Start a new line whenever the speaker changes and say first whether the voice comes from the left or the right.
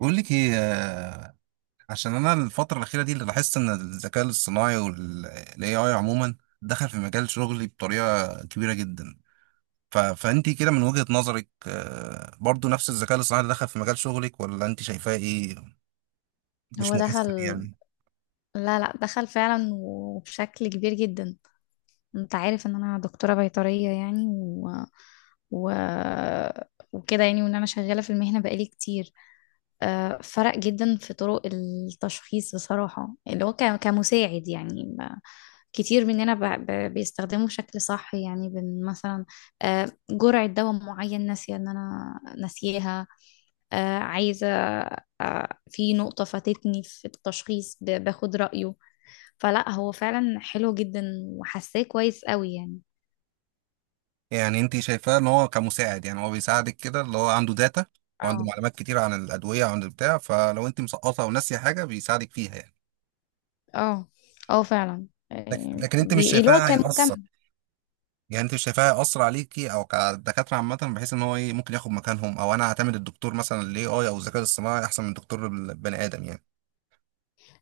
right: بقول لك ايه عشان انا الفتره الاخيره دي اللي لاحظت ان الذكاء الاصطناعي والاي اي عموما دخل في مجال شغلي بطريقه كبيره جدا. فانت كده من وجهه نظرك، برضو نفس الذكاء الاصطناعي اللي دخل في مجال شغلك، ولا انت شايفاه ايه؟ مش
left: هو دخل.
right: مؤثر يعني؟
left: لا، لا، دخل فعلا وبشكل كبير جدا. انت عارف ان انا دكتورة بيطرية يعني و... وكده يعني وان انا شغالة في المهنة بقالي كتير. فرق جدا في طرق التشخيص بصراحة، اللي هو كمساعد يعني، ما كتير مننا بيستخدمه بشكل صح يعني. مثلا جرعة دواء معين ناسية ان انا ناسياها، عايزة، في نقطة فاتتني في التشخيص باخد رأيه. فلا، هو فعلا حلو جدا وحاساه كويس قوي يعني.
right: يعني انت شايفاه ان هو كمساعد، يعني هو بيساعدك كده اللي هو عنده داتا وعنده
left: اه،
right: معلومات كتير عن الادويه وعن البتاع، فلو انت مسقطه او ناسيه حاجه بيساعدك فيها يعني.
left: اه، اه، فعلا.
right: لكن لكن انت مش
left: اللي هو
right: شايفاه
left: كان
right: هيأثر؟
left: مكمل.
right: يعني انت شايفاها اسرع عليكي او كدكاتره عامه بحيث ان هو ايه، ممكن ياخد مكانهم، او انا اعتمد الدكتور مثلا الاي اي او الذكاء الاصطناعي احسن من دكتور البني ادم يعني؟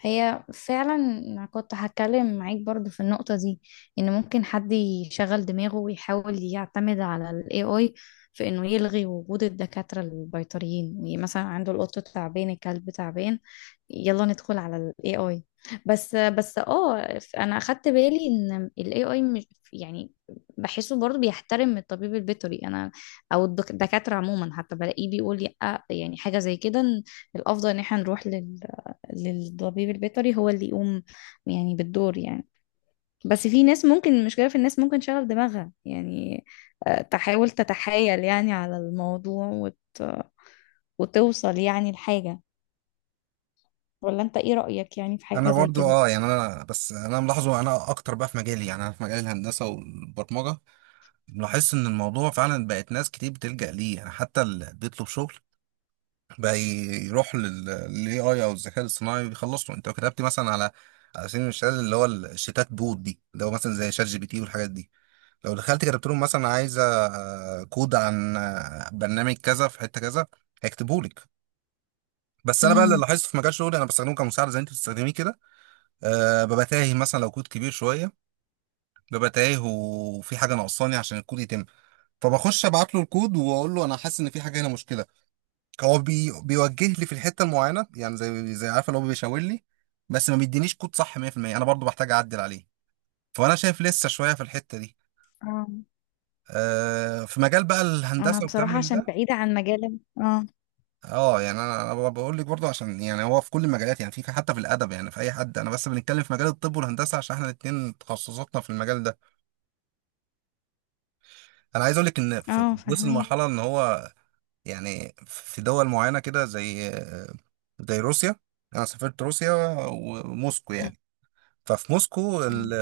left: هي فعلا أنا كنت هتكلم معاك برضو في النقطة دي، ان ممكن حد يشغل دماغه ويحاول يعتمد على ال AI في انه يلغي وجود الدكاترة البيطريين. يعني مثلا عنده القط تعبان، الكلب تعبان، يلا ندخل على ال AI. بس، بس، اه، انا اخدت بالي ان ال AI مش، يعني، بحسه برضو بيحترم الطبيب البيطري انا، او الدكاترة عموما. حتى بلاقيه بيقول لي، يعني حاجة زي كده، إن الافضل ان احنا نروح للطبيب البيطري، هو اللي يقوم يعني بالدور يعني. بس في ناس ممكن، المشكلة في الناس، ممكن تشغل دماغها يعني، تحاول تتحايل يعني على الموضوع وتوصل يعني لحاجة. ولا انت ايه رأيك يعني في حاجة
right: انا
left: زي
right: برضو
left: كده؟
right: اه يعني، انا بس ملاحظه انا اكتر بقى في مجالي يعني، انا في مجال الهندسه والبرمجه ملاحظ ان الموضوع فعلا بقت ناس كتير بتلجأ ليه يعني. حتى اللي بيطلب شغل بقى يروح للاي اي او الذكاء الاصطناعي بيخلص له. انت لو كتبت مثلا على على سبيل المثال اللي هو الشتات بوت دي، اللي هو مثلا زي شات جي بي تي والحاجات دي، لو دخلت كتبت لهم مثلا عايزه كود عن برنامج كذا في حته كذا، هيكتبوا لك. بس انا بقى اللي
left: امم.
right: لاحظته في مجال شغلي انا بستخدمه كمساعد زي انت بتستخدميه كده. أه ببقى تايه مثلا لو كود كبير شويه، ببقى تايه وفي حاجه ناقصاني عشان الكود يتم، فبخش ابعت له الكود واقول له انا حاسس ان في حاجه هنا مشكله. هو بي بيوجه لي في الحته المعينه، يعني زي عارف اللي هو بيشاور لي. بس ما بيدينيش كود صح 100%، انا برضو بحتاج اعدل عليه. فانا شايف لسه شويه في الحته دي.
left: اه،
right: أه في مجال بقى
left: انا
right: الهندسه والكلام
left: بصراحة
right: من
left: عشان
right: ده.
left: بعيدة عن مجال، اه.
right: اه يعني انا بقول لك برضه عشان يعني هو في كل المجالات، يعني في حتى في الادب يعني في اي حد. انا بس بنتكلم في مجال الطب والهندسه عشان احنا الاثنين تخصصاتنا في المجال ده. انا عايز اقول لك ان في
left: اه،
right: وصل
left: فاهميك.
right: مرحله ان هو، يعني في دول معينه كده زي روسيا. انا سافرت روسيا وموسكو يعني. ففي موسكو
left: أمم.
right: ال-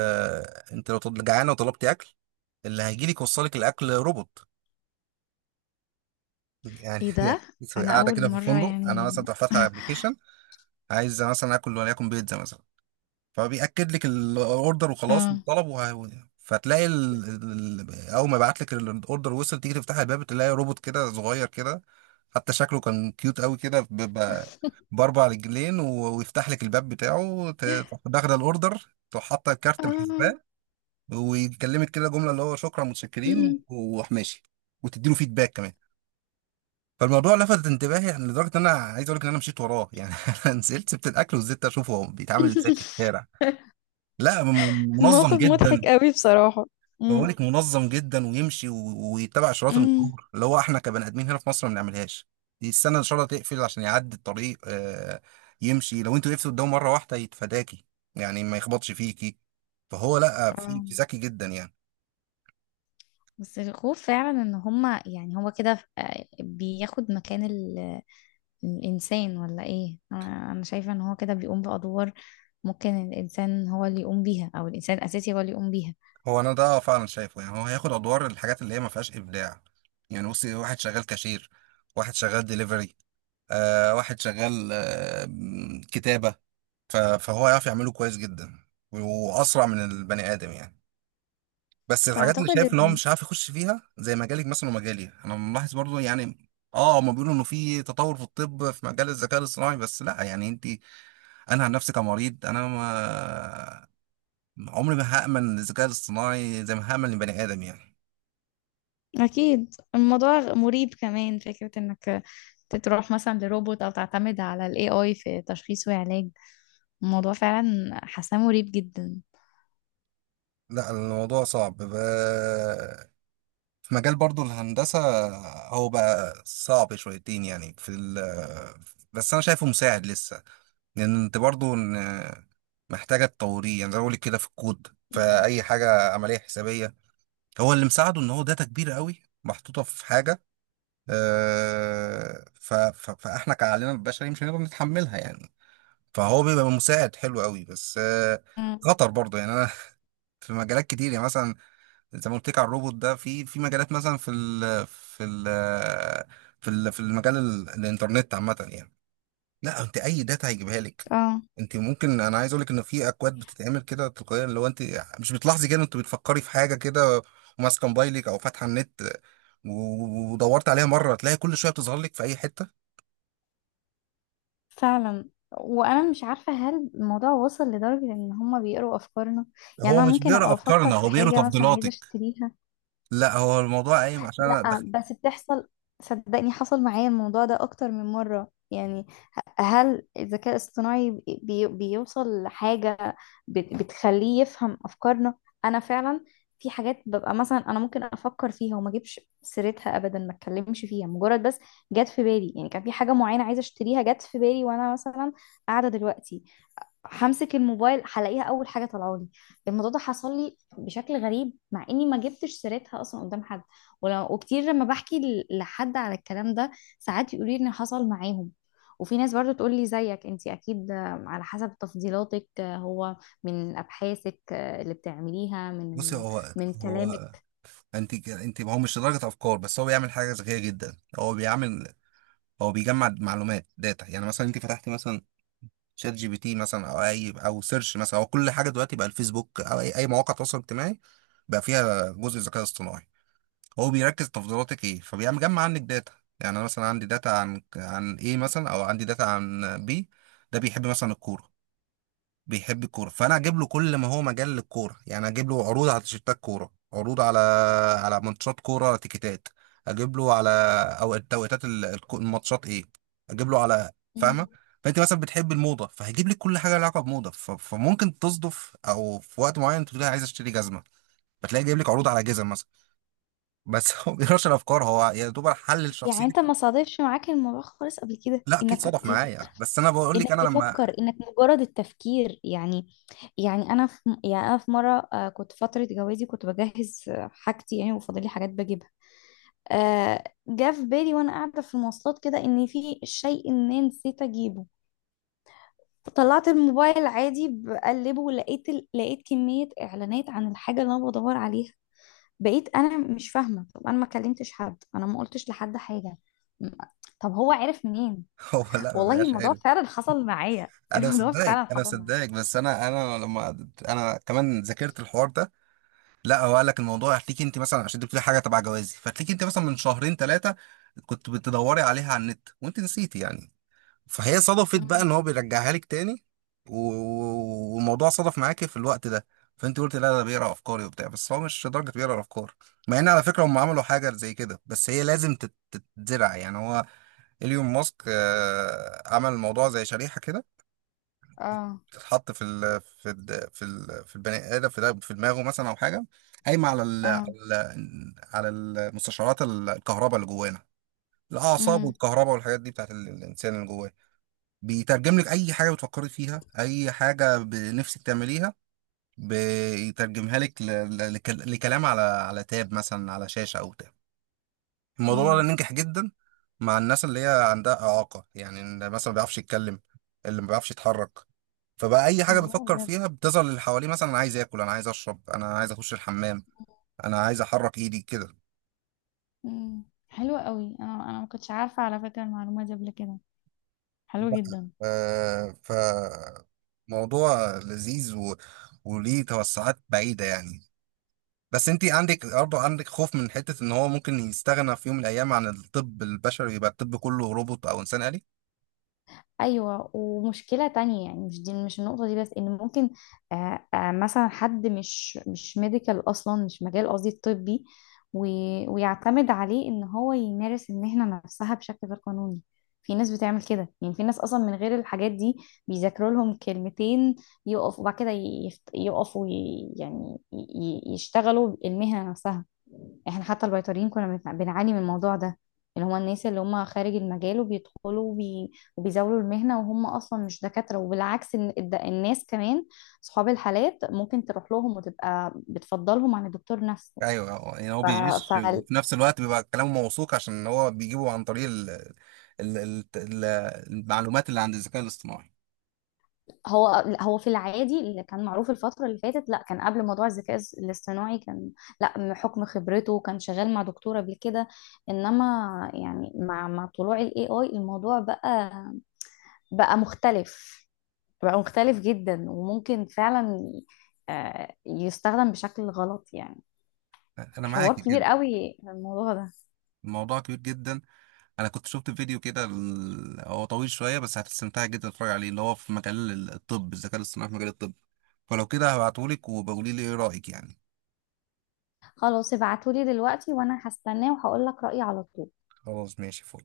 right: انت لو جعانه وطلبتي اكل، اللي هيجي لك يوصل لك الاكل روبوت يعني
left: ايه
right: يعني.
left: ده؟ انا
right: قاعده
left: اول
right: كده في
left: مرة
right: الفندق، انا مثلا
left: يعني.
right: تروح فاتحه ابلكيشن عايز مثلا اكل وليكن بيتزا مثلا، فبيأكد لك الاوردر وخلاص
left: اه.
right: الطلب وه... فتلاقي ال... اول ما يبعت لك الاوردر وصل، تيجي تفتح الباب تلاقي روبوت كده صغير كده، حتى شكله كان كيوت قوي كده، باربع رجلين ويفتح لك الباب بتاعه. تروح داخله الاوردر، تروح حاطه الكارت
left: آه.
right: محاسباه، ويكلمك كده جمله اللي هو شكرا متشكرين
left: أمم.
right: وراح ماشي. وتديله فيدباك كمان. فالموضوع لفت انتباهي يعني لدرجه ان انا عايز اقول لك ان انا مشيت وراه يعني انا نزلت سبت الاكل وزدت اشوفه هو بيتعامل ازاي في الشارع. لا
left: موقف
right: منظم
left: مضحك
right: جدا.
left: قوي بصراحة. مم.
right: بقولك منظم جدا ويمشي ويتبع اشارات
left: أمم.
right: المرور، اللي هو احنا كبني ادمين هنا في مصر ما بنعملهاش. دي السنه ان شاء الله تقفل عشان يعدي الطريق يمشي. لو انتوا وقفتوا قدامه مره واحده يتفاداكي، يعني ما يخبطش فيكي. فهو لا في
left: آه.
right: ذكي جدا يعني.
left: بس الخوف فعلا ان هما، يعني هو كده، بياخد مكان الانسان ولا ايه؟ أنا شايفة ان هو كده بيقوم بادوار ممكن الانسان هو اللي يقوم بيها، او الانسان الاساسي هو اللي يقوم بيها.
right: هو انا ده فعلا شايفه، يعني هو هياخد ادوار الحاجات اللي هي ما فيهاش ابداع. يعني بصي واحد شغال كاشير، واحد شغال ديليفري، آه واحد شغال آه كتابه. فهو يعرف يعمله كويس جدا واسرع من البني ادم يعني. بس
left: بس
right: الحاجات اللي
left: اعتقد
right: شايف ان هو
left: إن-
right: مش عارف يخش فيها زي مجالك مثلا ومجالي انا ملاحظ برضو يعني. اه هما بيقولوا انه في تطور في الطب في مجال الذكاء الاصطناعي، بس لا يعني انت، انا عن نفسي كمريض انا ما عمري ما هامن الذكاء الاصطناعي زي ما هامن البني ادم يعني.
left: اكيد الموضوع مريب، كمان فكرة انك تروح مثلا لروبوت او تعتمد على الاي اي في تشخيص وعلاج. الموضوع فعلا حاساه مريب جدا.
right: لا الموضوع صعب ب... في مجال برضو الهندسة هو بقى صعب شويتين يعني بس أنا شايفه مساعد لسه. لان انت برضو محتاجه تطوريه يعني، زي ما بقولك كده في الكود في
left: مم.
right: اي حاجه عمليه حسابيه. هو اللي مساعده ان هو داتا كبيره قوي محطوطه في حاجه، فاحنا كعقلنا البشري مش هنقدر نتحملها يعني. فهو بيبقى مساعد حلو قوي، بس
left: مم.
right: خطر برضه يعني. انا في مجالات كتير، يعني مثلا زي ما قلت لك على الروبوت ده. في في مجالات مثلا في ال في ال في ال في المجال الانترنت عامه يعني. لا انت اي داتا هيجيبها لك.
left: اه،
right: انت ممكن، انا عايز اقول لك ان في اكواد بتتعمل كده تلقائيا. لو انت مش بتلاحظي كده، انت بتفكري في حاجه كده وماسكه موبايلك او فاتحه النت ودورت عليها مره، تلاقي كل شويه بتظهر لك في اي حته.
left: فعلا. وانا مش عارفه، هل الموضوع وصل لدرجه ان هما بيقروا افكارنا؟ يعني
right: هو
left: انا
right: مش
left: ممكن
right: بيقرا
left: ابقى افكر
right: افكارنا،
left: في
right: هو بيقرا
left: حاجه مثلا عايزه
right: تفضيلاتك.
left: اشتريها.
right: لا هو الموضوع قايم عشان انا
left: لا،
right: دخل.
left: بس بتحصل، صدقني حصل معايا الموضوع ده اكتر من مرة يعني. هل الذكاء الاصطناعي بيوصل لحاجة بتخليه يفهم افكارنا؟ انا فعلا، في حاجات ببقى مثلا انا ممكن افكر فيها وما اجيبش سيرتها ابدا، ما اتكلمش فيها، مجرد بس جت في بالي. يعني كان في حاجة معينة عايزة اشتريها، جت في بالي وانا مثلا قاعدة دلوقتي، همسك الموبايل هلاقيها اول حاجه طالعه لي. الموضوع ده حصل لي بشكل غريب مع اني ما جبتش سيرتها اصلا قدام حد. وكتير لما بحكي لحد على الكلام ده، ساعات يقولي ان حصل معاهم. وفي ناس برضو تقول لي، زيك انت اكيد، على حسب تفضيلاتك، هو من ابحاثك، اللي بتعمليها،
right: بصي
left: من
right: هو
left: من
right: هو
left: كلامك.
right: انت ك- انت هو مش لدرجه افكار، بس هو بيعمل حاجه ذكيه جدا. هو بيعمل، هو بيجمع معلومات داتا. يعني مثلا انت فتحتي مثلا شات جي بي تي مثلا، او اي او سيرش مثلا، او كل حاجه دلوقتي بقى الفيسبوك او اي اي مواقع تواصل اجتماعي بقى فيها جزء ذكاء اصطناعي. هو بيركز تفضيلاتك ايه، فبيعمل جمع عنك داتا. يعني انا مثلا عندي داتا عن ايه مثلا، او عندي داتا عن بي، ده بيحب مثلا الكوره. بيحب الكوره، فانا اجيب له كل ما هو مجال للكوره، يعني اجيب له عروض على تيشيرتات كوره، عروض على على ماتشات كوره تيكيتات، اجيب له على، او توقيتات الماتشات ايه، اجيب له على، فاهمه.
left: مم.
right: فانت مثلا بتحب الموضه فهيجيب لك كل حاجه لها علاقه بموضه. فممكن تصدف او في وقت معين تقول لي عايز اشتري جزمه، فتلاقي جايب لك عروض على جزم مثلا بس هو ما بيقراش الافكار، هو يا دوب حلل
left: يعني
right: شخصيتي.
left: انت ما صادفش معاك الموضوع خالص قبل كده؟
right: لا اكيد صدف معايا، بس انا بقول لك
left: انك
right: انا لما
left: تفكر، انك مجرد التفكير يعني. يعني انا في مره، كنت فتره جوازي كنت بجهز حاجتي يعني وفاضلي حاجات بجيبها. جه في بالي وانا قاعده في المواصلات كده ان في شيء ما نسيت اجيبه. طلعت الموبايل عادي بقلبه ولقيت لقيت كميه اعلانات عن الحاجه اللي انا بدور عليها. بقيت انا مش فاهمه، طب انا ما كلمتش حد، انا ما قلتش لحد حاجه، م- طب هو عرف منين؟
right: هو لا ما
left: والله
right: بيبقاش
left: الموضوع
right: عارف.
left: فعلا حصل معايا.
right: انا
left: الموضوع
right: مصدقك
left: فعلا
right: انا
left: حصل معايا.
right: مصدقك، بس انا لما انا كمان ذاكرت الحوار ده. لا هو قال لك الموضوع هتليك انت مثلا عشان انت بتقولي حاجه تبع جوازي، فتليك انت مثلا من شهرين ثلاثه كنت بتدوري عليها على النت وانت نسيتي يعني. فهي صدفت بقى
left: مم.
right: ان هو بيرجعها لك تاني، والموضوع صدف معاكي في الوقت ده. فانت قلت لا ده بيقرا افكاري وبتاع، بس هو مش لدرجه بيقرا الافكار. مع ان على فكره هم عملوا حاجه زي كده، بس هي لازم تتزرع يعني. هو ايلون ماسك عمل الموضوع زي شريحه كده
left: اه.
right: تتحط في البني ادم في في دماغه مثلا او حاجه قايمه
left: اه.
right: على المستشعرات الكهرباء اللي جوانا، الاعصاب والكهرباء والحاجات دي بتاعت الانسان اللي جواه. بيترجم لك اي حاجه بتفكري فيها، اي حاجه بنفسك تعمليها، بيترجمها لك لكلام على على تاب مثلا، على شاشه او بتاع. الموضوع ده
left: امم.
right: ننجح جدا مع الناس اللي هي عندها إعاقة، يعني اللي مثلا ما بيعرفش يتكلم، اللي ما بيعرفش يتحرك. فبقى أي حاجة
left: الله،
right: بيفكر
left: بجد.
right: فيها بتظهر اللي حواليه، مثلا أنا عايز آكل، أنا عايز أشرب، أنا عايز أخش الحمام،
left: مم.
right: أنا عايز أحرك إيدي كده.
left: امم، حلوة قوي. انا ما كنتش عارفة على فكرة المعلومة دي قبل كده، حلوة جدا.
right: آه، ف موضوع لذيذ وليه توسعات بعيدة يعني. بس انت عندك برضه عندك خوف من حتة ان هو ممكن يستغنى في يوم من الايام عن الطب البشري، يبقى الطب كله روبوت او انسان آلي.
left: ايوه، ومشكله تانية يعني، مش النقطه دي بس، ان ممكن مثلا حد، مش ميديكال اصلا، مش مجال قصدي الطبي، ويعتمد عليه ان هو يمارس المهنه نفسها بشكل غير قانوني. في ناس بتعمل كده يعني، في ناس اصلا من غير الحاجات دي بيذاكروا لهم كلمتين، يقف، وبعد كده يقفوا يشتغلوا المهنه نفسها. احنا حتى البيطريين كنا بنعاني من الموضوع ده، اللي هما الناس اللي هما خارج المجال وبيدخلوا وبيزاولوا المهنة وهم أصلا مش دكاترة. وبالعكس، الناس كمان، صحاب الحالات ممكن تروح لهم وتبقى بتفضلهم عن الدكتور نفسه.
right: ايوه يعني هو بيغش
left: فهو،
right: وفي نفس الوقت بيبقى كلامه موثوق عشان هو بيجيبه عن طريق ال ال ال ال المعلومات اللي عند الذكاء الاصطناعي.
left: هو في العادي اللي كان معروف الفترة اللي فاتت، لا، كان قبل موضوع الذكاء الاصطناعي كان، لا، من حكم خبرته كان شغال مع دكتور قبل كده. انما، يعني، مع طلوع الاي اي، الموضوع بقى مختلف، بقى مختلف جدا. وممكن فعلا يستخدم بشكل غلط يعني.
right: انا معاك
left: حوار كبير
right: جدا.
left: قوي الموضوع ده.
right: الموضوع كبير جدا. انا كنت شفت فيديو كده هو طويل شويه بس هتستمتع جدا تتفرج عليه، اللي هو في مجال الطب، الذكاء الاصطناعي في مجال الطب. فلو كده هبعتهولك وبقولي لي ايه رايك يعني.
left: خلاص، ابعتولي دلوقتي وانا هستناه وهقول لك رأيي على طول.
right: خلاص ماشي فل